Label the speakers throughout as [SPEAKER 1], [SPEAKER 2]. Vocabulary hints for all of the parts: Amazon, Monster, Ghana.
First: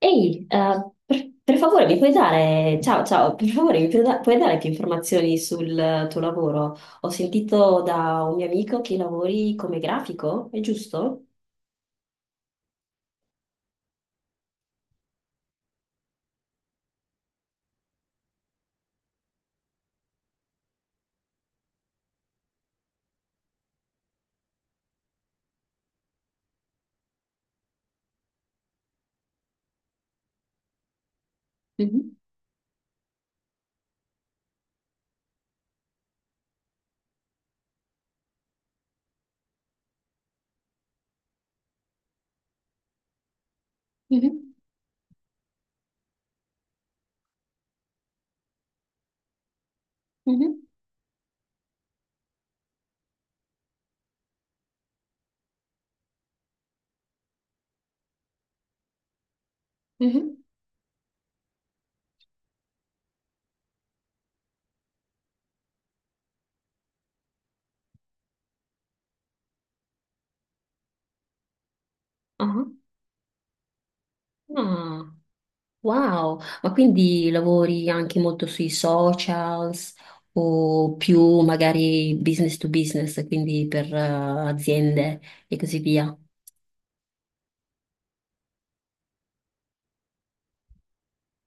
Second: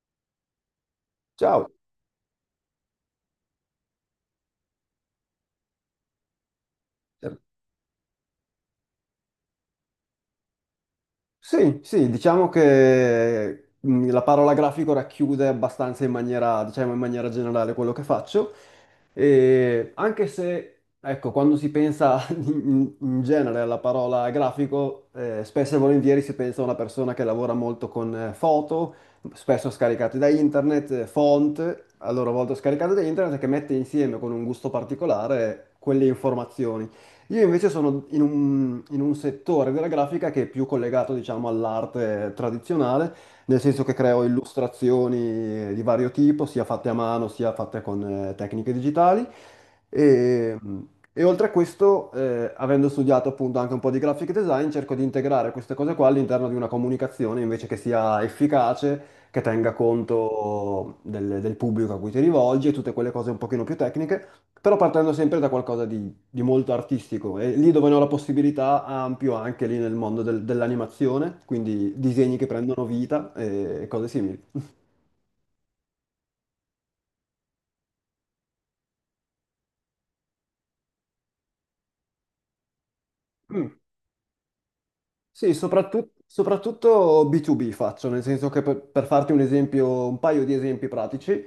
[SPEAKER 1] Ehi, per
[SPEAKER 2] Ciao.
[SPEAKER 1] favore mi puoi dare, ciao, ciao, per favore mi puoi, puoi dare più informazioni sul tuo lavoro? Ho sentito da un mio amico che lavori come grafico, è giusto?
[SPEAKER 2] Sì, sì, diciamo che la parola grafico racchiude abbastanza in maniera, diciamo, in maniera generale quello che faccio. E anche se, ecco, quando si pensa in genere alla parola grafico, spesso e volentieri si pensa a una persona che lavora molto con foto, spesso scaricate da internet, font, a
[SPEAKER 1] Mhm,
[SPEAKER 2] loro volta scaricate da internet, che mette insieme con un gusto particolare quelle informazioni. Io invece sono in un settore della grafica che è più collegato, diciamo, all'arte tradizionale, nel senso che creo
[SPEAKER 1] mhm,
[SPEAKER 2] illustrazioni di vario tipo, sia fatte a mano, sia fatte con tecniche digitali. E,
[SPEAKER 1] mhm,
[SPEAKER 2] e oltre a questo, avendo studiato appunto anche un po' di graphic design, cerco di integrare queste cose qua all'interno di una comunicazione invece che sia efficace, che tenga
[SPEAKER 1] mhm.
[SPEAKER 2] conto del pubblico a cui ti rivolgi e tutte quelle cose un pochino più tecniche, però partendo sempre da qualcosa di molto artistico e lì dove ne ho la possibilità ampio anche lì nel mondo dell'animazione, quindi disegni che
[SPEAKER 1] Ah,
[SPEAKER 2] prendono vita e cose simili.
[SPEAKER 1] ah, wow, ma quindi lavori anche molto sui socials o più magari business to business, quindi
[SPEAKER 2] Mm.
[SPEAKER 1] per aziende
[SPEAKER 2] Sì,
[SPEAKER 1] e così
[SPEAKER 2] soprattutto,
[SPEAKER 1] via?
[SPEAKER 2] soprattutto B2B faccio, nel senso che per farti un esempio, un paio di esempi pratici,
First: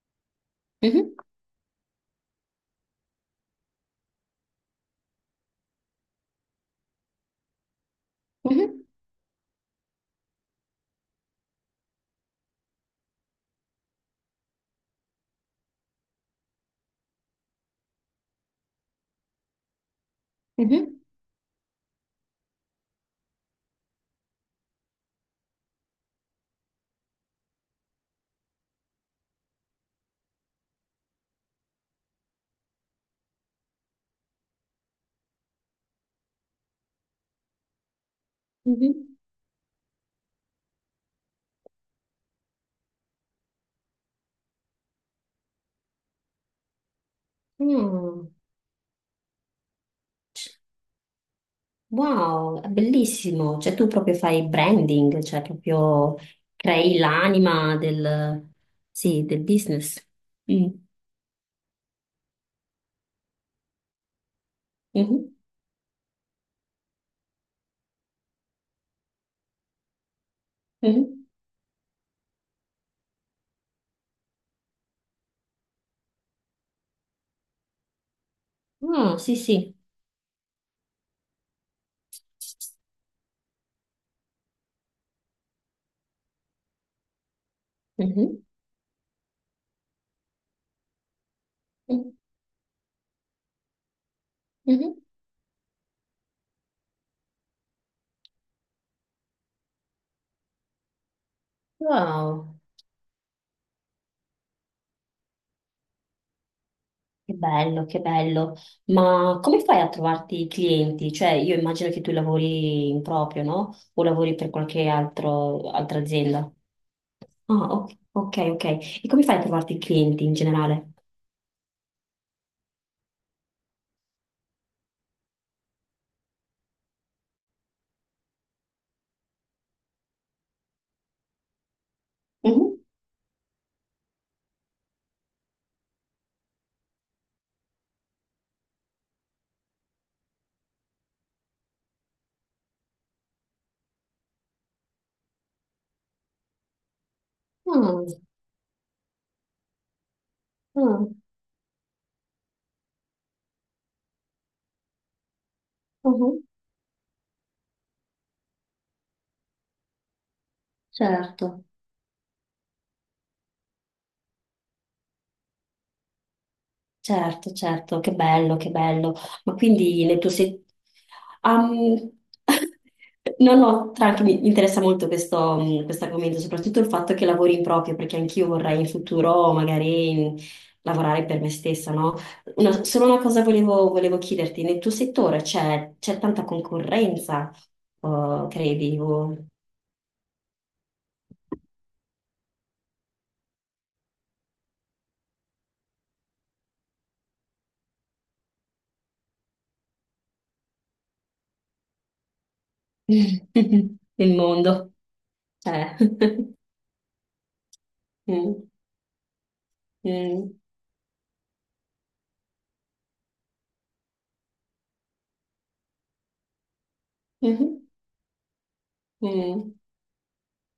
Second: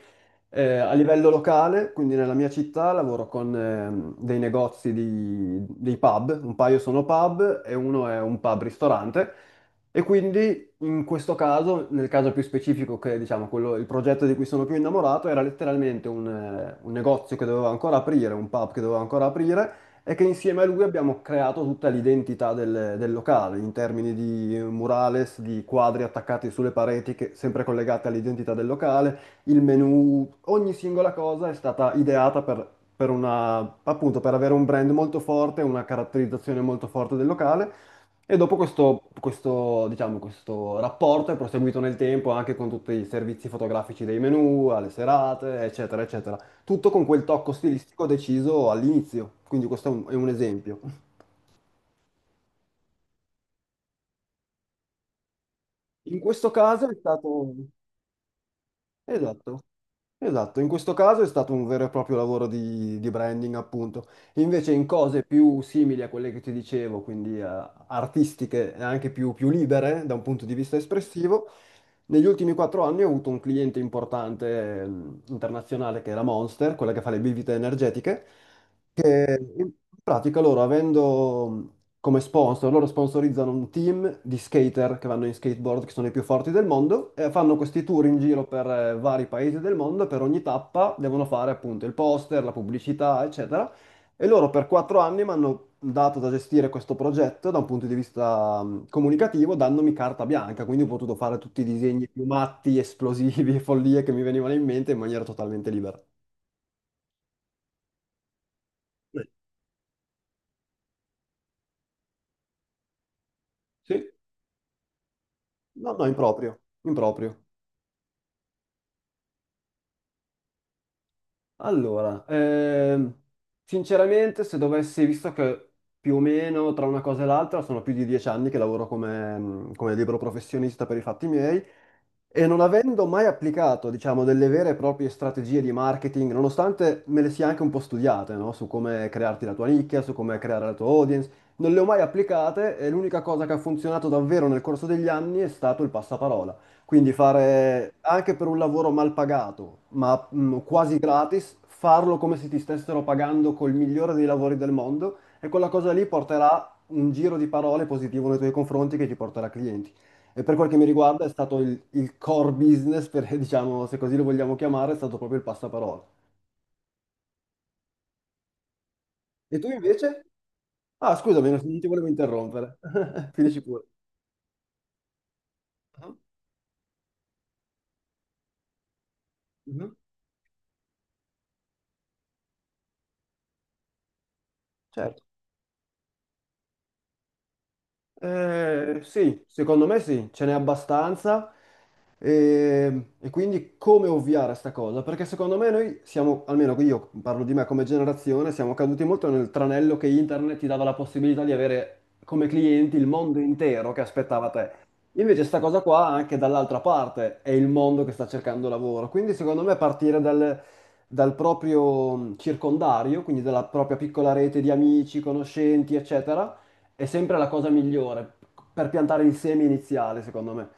[SPEAKER 2] a
[SPEAKER 1] Mhm,
[SPEAKER 2] livello locale, quindi nella mia città lavoro con dei negozi dei pub, un paio sono pub e uno è un
[SPEAKER 1] mhm,
[SPEAKER 2] pub-ristorante e quindi in questo caso, nel caso più specifico che diciamo quello, il progetto di cui sono più innamorato era letteralmente un negozio che dovevo ancora aprire, un pub che dovevo ancora aprire e che insieme a lui
[SPEAKER 1] mhm,
[SPEAKER 2] abbiamo creato tutta l'identità del locale in termini di murales, di quadri attaccati sulle pareti, che, sempre collegate all'identità del locale, il menu, ogni singola cosa è stata ideata per una, appunto, per avere un brand molto forte, una caratterizzazione molto forte del locale. E dopo questo,
[SPEAKER 1] mhm.
[SPEAKER 2] questo, diciamo, questo rapporto è proseguito nel tempo anche con tutti i servizi fotografici dei menu, alle serate, eccetera, eccetera tutto con quel tocco stilistico
[SPEAKER 1] Mm.
[SPEAKER 2] deciso all'inizio, quindi questo è un esempio.
[SPEAKER 1] Wow, è bellissimo. Cioè tu proprio fai branding, cioè proprio
[SPEAKER 2] In questo caso è
[SPEAKER 1] crei
[SPEAKER 2] stato...
[SPEAKER 1] l'anima del, sì, del
[SPEAKER 2] Esatto,
[SPEAKER 1] business.
[SPEAKER 2] esatto, in
[SPEAKER 1] Mm.
[SPEAKER 2] questo caso è stato un vero e proprio lavoro di branding, appunto. Invece in cose
[SPEAKER 1] Mhm,
[SPEAKER 2] più simili a quelle che ti dicevo, quindi artistiche e anche più libere da un punto di vista
[SPEAKER 1] mhm.
[SPEAKER 2] espressivo, negli ultimi 4 anni ho avuto un cliente importante internazionale che è la Monster, quella che fa le bibite energetiche,
[SPEAKER 1] Ah, sì,
[SPEAKER 2] che in
[SPEAKER 1] sì.
[SPEAKER 2] pratica loro avendo come sponsor, loro sponsorizzano un team di skater che vanno in skateboard, che sono i più forti del mondo, e fanno questi tour in
[SPEAKER 1] Mhm,
[SPEAKER 2] giro per vari paesi del mondo, e per ogni tappa devono fare appunto il
[SPEAKER 1] mhm,
[SPEAKER 2] poster, la pubblicità, eccetera. E loro per
[SPEAKER 1] mhm.
[SPEAKER 2] 4 anni mi hanno dato da gestire questo progetto da un punto di vista comunicativo, dandomi carta bianca, quindi ho potuto fare tutti i disegni più
[SPEAKER 1] Wow,
[SPEAKER 2] matti, esplosivi e follie che mi venivano in mente in maniera totalmente libera.
[SPEAKER 1] che bello, che bello. Ma come fai a trovarti i clienti? Cioè io immagino che tu lavori in proprio, no? O
[SPEAKER 2] Sì.
[SPEAKER 1] lavori per qualche altro,
[SPEAKER 2] No,
[SPEAKER 1] altra
[SPEAKER 2] no,
[SPEAKER 1] azienda.
[SPEAKER 2] improprio, improprio.
[SPEAKER 1] Ah, ok, ok, ok. E come fai a trovarti i clienti in generale?
[SPEAKER 2] Allora, sinceramente, se dovessi, visto che più o meno tra una cosa e l'altra sono più di 10 anni che lavoro come libero professionista per i fatti miei e non avendo mai applicato, diciamo, delle vere e proprie strategie di marketing, nonostante me le sia anche un po' studiate, no? Su come crearti la tua nicchia, su come creare la tua audience, non le ho mai applicate e l'unica cosa che ha funzionato davvero nel corso degli anni è stato il passaparola. Quindi fare
[SPEAKER 1] Mhm.
[SPEAKER 2] anche per un lavoro mal pagato, ma quasi
[SPEAKER 1] Ah,
[SPEAKER 2] gratis, farlo come se ti stessero pagando col migliore dei lavori del mondo e quella cosa lì
[SPEAKER 1] mhm,
[SPEAKER 2] porterà un giro di parole positivo nei tuoi confronti che ti porterà clienti. E per quel che mi riguarda è stato
[SPEAKER 1] certo,
[SPEAKER 2] il core business, diciamo, se così lo vogliamo chiamare, è stato proprio il passaparola.
[SPEAKER 1] certo, certo, che bello, che bello. Ma
[SPEAKER 2] E tu
[SPEAKER 1] quindi
[SPEAKER 2] invece?
[SPEAKER 1] le tue se...
[SPEAKER 2] Ah, scusami, non ti volevo
[SPEAKER 1] Am-
[SPEAKER 2] interrompere.
[SPEAKER 1] No,
[SPEAKER 2] Finisci pure.
[SPEAKER 1] no, tranqui, mi interessa molto questo
[SPEAKER 2] Mhm,
[SPEAKER 1] argomento, soprattutto il fatto che lavori in proprio, perché anch'io vorrei in futuro
[SPEAKER 2] mhm.
[SPEAKER 1] magari lavorare per me stessa, no? Solo una cosa volevo chiederti, nel tuo
[SPEAKER 2] Certo.
[SPEAKER 1] settore c'è tanta concorrenza, oh, credi,
[SPEAKER 2] Sì,
[SPEAKER 1] o-
[SPEAKER 2] secondo me sì, ce n'è abbastanza e quindi come ovviare a sta cosa? Perché secondo me noi siamo, almeno io parlo di me come generazione, siamo caduti molto nel tranello che internet ti dava la possibilità di avere come clienti il mondo intero che
[SPEAKER 1] nel
[SPEAKER 2] aspettava te.
[SPEAKER 1] mondo?
[SPEAKER 2] Invece sta cosa
[SPEAKER 1] Eh.
[SPEAKER 2] qua anche dall'altra parte è il mondo che sta
[SPEAKER 1] Mm,
[SPEAKER 2] cercando lavoro, quindi secondo me partire
[SPEAKER 1] mm.
[SPEAKER 2] dal proprio circondario, quindi dalla propria piccola rete di amici, conoscenti, eccetera è sempre la cosa
[SPEAKER 1] Mhm.
[SPEAKER 2] migliore per piantare il seme
[SPEAKER 1] Mm.
[SPEAKER 2] iniziale, secondo me.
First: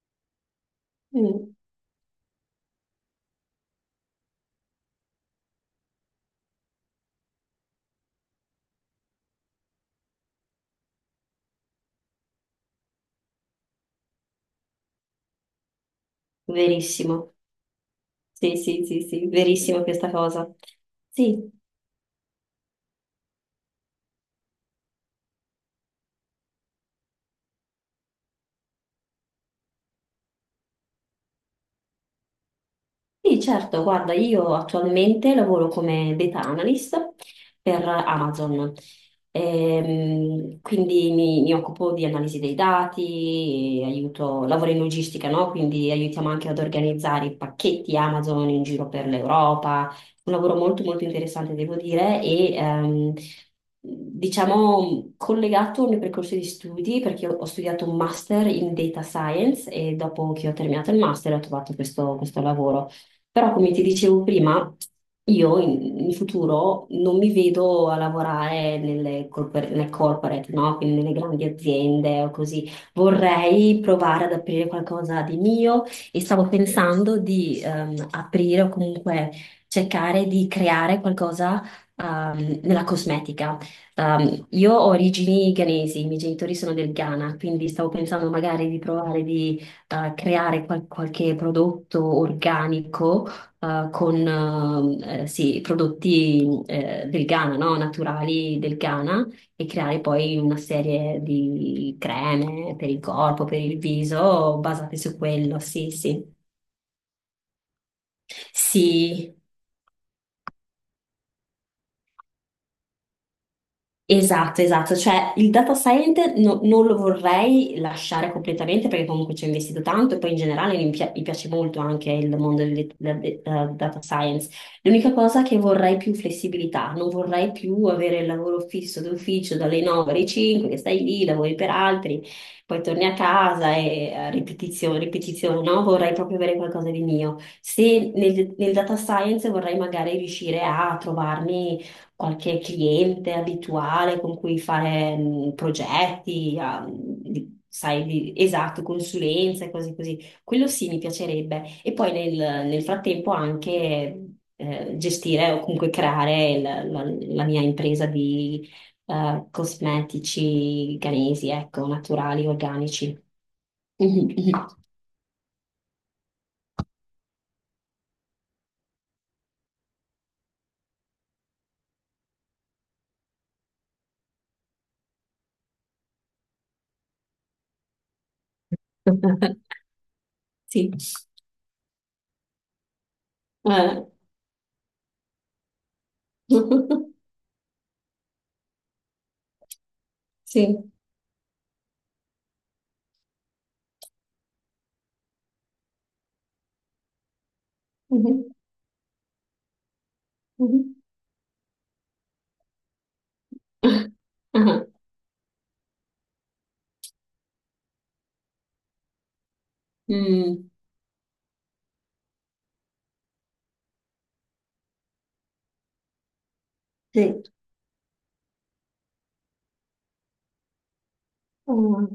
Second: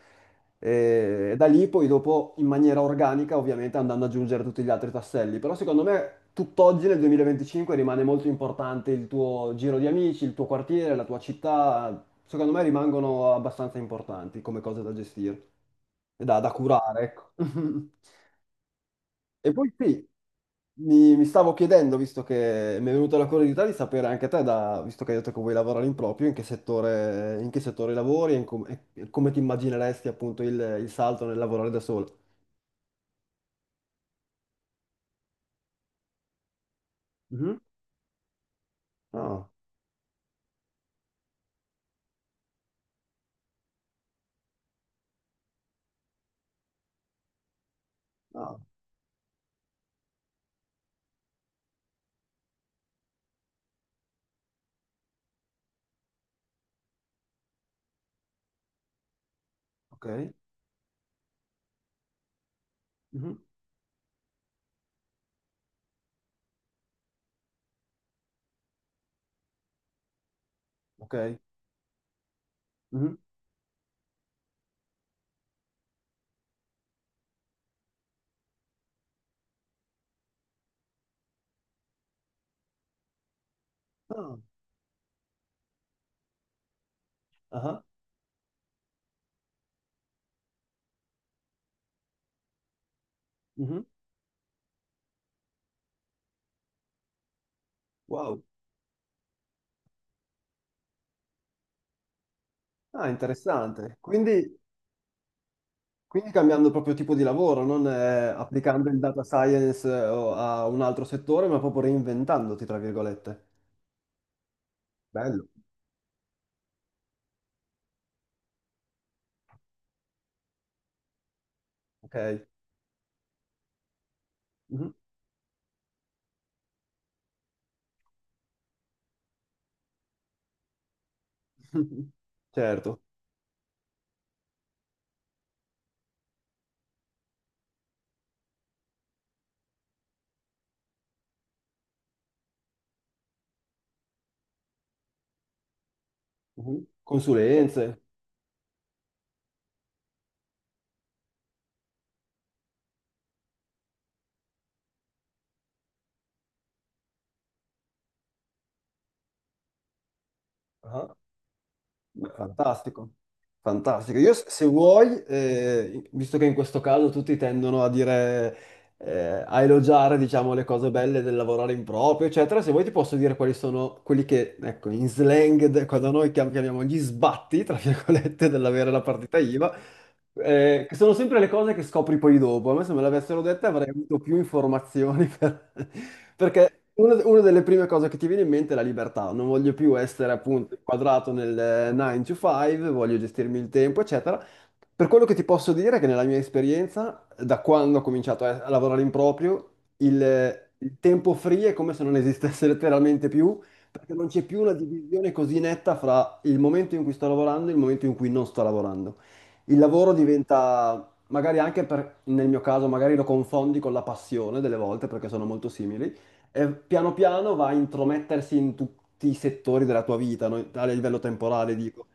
[SPEAKER 2] E da
[SPEAKER 1] Mm.
[SPEAKER 2] lì poi dopo in maniera organica, ovviamente andando ad aggiungere tutti gli altri tasselli, però secondo me tutt'oggi nel 2025 rimane molto importante il tuo giro di amici, il tuo quartiere, la tua città, secondo me rimangono abbastanza importanti come cose da gestire e da curare, ecco.
[SPEAKER 1] Verissimo. Sì, sì, sì, sì,
[SPEAKER 2] E poi
[SPEAKER 1] verissimo
[SPEAKER 2] sì,
[SPEAKER 1] questa cosa.
[SPEAKER 2] mi
[SPEAKER 1] Sì,
[SPEAKER 2] stavo chiedendo, visto che mi è venuta la curiosità di sapere anche te, visto che hai detto che vuoi lavorare in proprio, in che settore lavori e come ti immagineresti appunto il salto nel lavorare da solo.
[SPEAKER 1] sì, certo, guarda, io attualmente lavoro come data analyst
[SPEAKER 2] Mhm.
[SPEAKER 1] per Amazon.
[SPEAKER 2] Ah,
[SPEAKER 1] Quindi mi occupo di analisi dei dati, aiuto, lavoro in logistica, no? Quindi aiutiamo anche ad organizzare i pacchetti Amazon
[SPEAKER 2] ah,
[SPEAKER 1] in giro per l'Europa, un lavoro molto molto interessante devo dire, e diciamo collegato al mio percorso di studi, perché ho studiato un master in data science e dopo
[SPEAKER 2] ok.
[SPEAKER 1] che ho terminato il master ho trovato questo lavoro.
[SPEAKER 2] Mhm.
[SPEAKER 1] Però, come ti dicevo prima, io in futuro non mi vedo a lavorare nelle corporate, no? Quindi nelle
[SPEAKER 2] Ok.
[SPEAKER 1] grandi aziende o così.
[SPEAKER 2] Mhm.
[SPEAKER 1] Vorrei provare ad aprire qualcosa di mio e stavo pensando di aprire o comunque cercare di creare qualcosa nella cosmetica.
[SPEAKER 2] Ah,
[SPEAKER 1] Io ho origini ghanesi, i miei genitori sono del Ghana, quindi
[SPEAKER 2] ah,
[SPEAKER 1] stavo pensando magari di provare di creare qualche prodotto organico
[SPEAKER 2] mhm.
[SPEAKER 1] con sì, prodotti del Ghana, no?
[SPEAKER 2] Wow.
[SPEAKER 1] Naturali del Ghana, e creare poi una serie di creme per il
[SPEAKER 2] Ah,
[SPEAKER 1] corpo, per il
[SPEAKER 2] interessante. Quindi,
[SPEAKER 1] viso, basate su quello, sì,
[SPEAKER 2] quindi
[SPEAKER 1] sì.
[SPEAKER 2] cambiando proprio tipo di lavoro, non applicando il data
[SPEAKER 1] Sì,
[SPEAKER 2] science o a un altro settore, ma proprio reinventandoti, tra virgolette.
[SPEAKER 1] esatto, esatto, cioè
[SPEAKER 2] Bello.
[SPEAKER 1] il data scientist non lo vorrei lasciare completamente perché comunque ci ho investito tanto e poi in generale mi piace molto anche il
[SPEAKER 2] Ok.
[SPEAKER 1] mondo del data science.
[SPEAKER 2] Mhm.
[SPEAKER 1] L'unica cosa è che vorrei più flessibilità, non vorrei più avere il lavoro fisso d'ufficio dalle 9 alle 5, che stai lì, lavori per altri, poi
[SPEAKER 2] Certo.
[SPEAKER 1] torni a casa e ripetizione, ripetizione, no? Vorrei proprio avere qualcosa di mio. Se nel data science vorrei magari riuscire a trovarmi qualche cliente abituale con cui fare progetti,
[SPEAKER 2] Mhm. Consulenze.
[SPEAKER 1] sai, esatto, consulenze, cose così. Quello sì, mi piacerebbe. E poi nel frattempo anche gestire o comunque creare la mia impresa di cosmetici
[SPEAKER 2] Ah,
[SPEAKER 1] ghanesi, ecco,
[SPEAKER 2] beh,
[SPEAKER 1] naturali,
[SPEAKER 2] fantastico.
[SPEAKER 1] organici.
[SPEAKER 2] Fantastico. Io
[SPEAKER 1] Mhm,
[SPEAKER 2] se
[SPEAKER 1] mhm.
[SPEAKER 2] vuoi, visto che in questo caso tutti tendono a dire, a elogiare, diciamo, le cose belle del lavorare in proprio, eccetera, se vuoi ti posso dire quali sono quelli che, ecco, in slang, cosa noi chiamiamo gli sbatti, tra virgolette, dell'avere la partita IVA,
[SPEAKER 1] Sì.
[SPEAKER 2] che sono sempre le cose che scopri poi dopo. A me se me l'avessero detta avrei
[SPEAKER 1] Eh.
[SPEAKER 2] avuto più informazioni perché una, una delle prime cose che ti viene in mente è la libertà. Non voglio più essere appunto
[SPEAKER 1] Sì.
[SPEAKER 2] inquadrato nel 9 to 5, voglio gestirmi il tempo, eccetera. Per quello che ti posso dire è che nella mia esperienza, da quando ho cominciato
[SPEAKER 1] Mhm,
[SPEAKER 2] a lavorare in proprio, il,
[SPEAKER 1] mhm.
[SPEAKER 2] il tempo free è come se non esistesse letteralmente più, perché non c'è più una
[SPEAKER 1] Ah,
[SPEAKER 2] divisione così netta fra il momento in cui sto lavorando e il momento in cui non sto lavorando. Il lavoro
[SPEAKER 1] mm,
[SPEAKER 2] diventa, magari anche nel mio caso, magari lo confondi con la passione delle volte perché sono molto simili, e piano
[SPEAKER 1] sì.
[SPEAKER 2] piano va a intromettersi in tutti i settori della tua vita, no? A livello
[SPEAKER 1] Ừ.
[SPEAKER 2] temporale, dico.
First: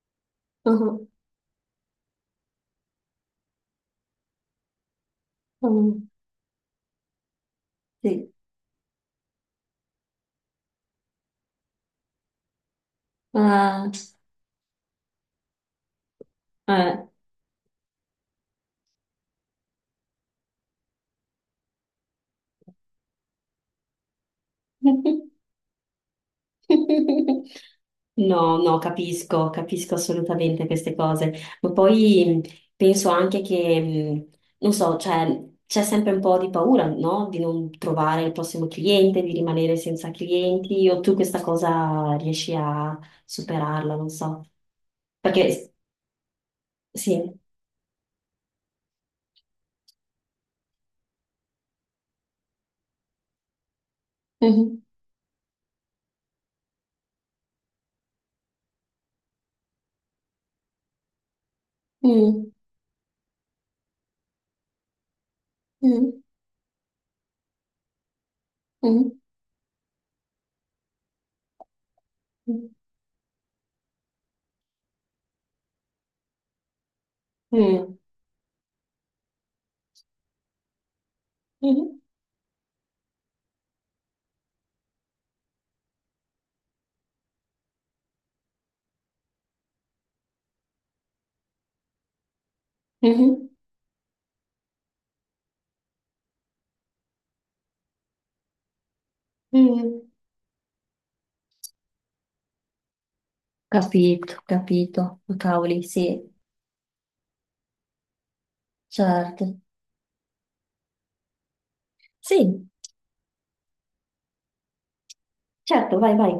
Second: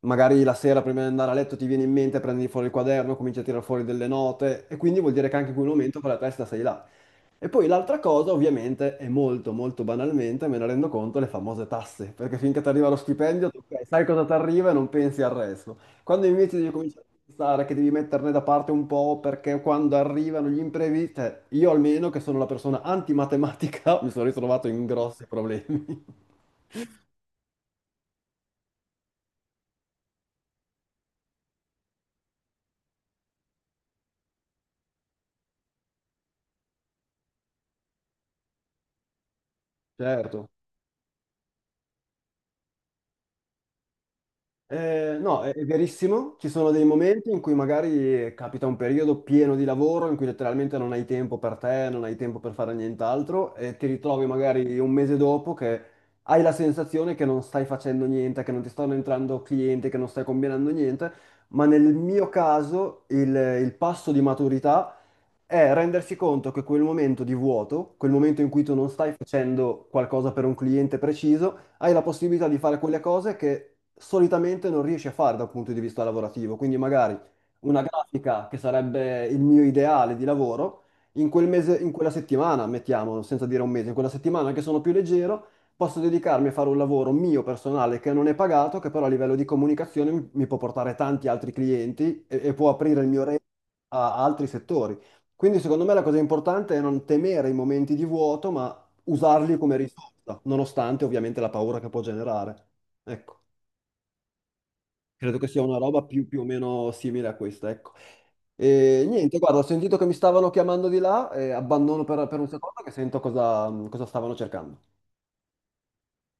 [SPEAKER 2] Magari la sera
[SPEAKER 1] Ừ.
[SPEAKER 2] prima di andare a letto ti viene in mente, prendi fuori il quaderno, cominci a tirare fuori delle note e quindi vuol dire che anche in quel
[SPEAKER 1] Ừ.
[SPEAKER 2] momento con la testa sei là. E poi l'altra cosa,
[SPEAKER 1] Sì.
[SPEAKER 2] ovviamente, è molto, molto banalmente, me ne rendo conto, le famose tasse, perché finché ti arriva lo stipendio, tu, ok,
[SPEAKER 1] Ah,
[SPEAKER 2] sai cosa ti arriva e non pensi al resto. Quando invece devi cominciare
[SPEAKER 1] eh.
[SPEAKER 2] a pensare che devi metterne da parte un po' perché quando arrivano gli imprevisti, cioè, io almeno che sono la persona antimatematica, mi sono ritrovato in grossi problemi.
[SPEAKER 1] No, no, capisco, capisco assolutamente queste cose, ma poi penso anche che, non so, cioè, c'è sempre un po' di paura, no? Di non trovare il prossimo cliente, di rimanere senza
[SPEAKER 2] Certo.
[SPEAKER 1] clienti, o tu questa cosa riesci a superarla, non so.
[SPEAKER 2] No, è
[SPEAKER 1] Perché,
[SPEAKER 2] verissimo, ci sono dei momenti
[SPEAKER 1] sì.
[SPEAKER 2] in cui magari capita un periodo pieno di lavoro in cui letteralmente non hai tempo per te, non hai tempo per fare nient'altro e ti ritrovi magari
[SPEAKER 1] Mhm.
[SPEAKER 2] un mese dopo che hai la sensazione che non stai facendo niente, che non ti stanno entrando clienti, che non stai combinando niente, ma nel mio
[SPEAKER 1] Mm.
[SPEAKER 2] caso il passo di maturità è rendersi
[SPEAKER 1] Mm.
[SPEAKER 2] conto che quel momento di vuoto, quel momento in cui tu non stai
[SPEAKER 1] Mm.
[SPEAKER 2] facendo qualcosa per un cliente preciso, hai la possibilità di
[SPEAKER 1] Mm.
[SPEAKER 2] fare quelle cose che solitamente non riesci a fare dal punto di vista lavorativo. Quindi magari una
[SPEAKER 1] Mm.
[SPEAKER 2] grafica che sarebbe il mio ideale di lavoro, in quel mese, in
[SPEAKER 1] Mhm.
[SPEAKER 2] quella settimana, mettiamo, senza dire un mese, in quella settimana che sono più leggero, posso dedicarmi a fare un lavoro mio personale che non è pagato, che però a livello di comunicazione mi può portare tanti altri clienti e può aprire il mio
[SPEAKER 1] Mhm.
[SPEAKER 2] a altri settori. Quindi secondo me la cosa importante è non temere i momenti di vuoto, ma usarli come
[SPEAKER 1] Mm.
[SPEAKER 2] risorsa, nonostante ovviamente la paura che può generare. Ecco.
[SPEAKER 1] Capito, capito. Oh,
[SPEAKER 2] Credo che sia una
[SPEAKER 1] cavoli,
[SPEAKER 2] roba
[SPEAKER 1] sì,
[SPEAKER 2] più o meno simile a questa, ecco. E niente, guarda,
[SPEAKER 1] certo.
[SPEAKER 2] ho sentito che mi stavano chiamando di là, e abbandono per un
[SPEAKER 1] Sì,
[SPEAKER 2] secondo che sento cosa stavano cercando.
[SPEAKER 1] certo, vai, vai.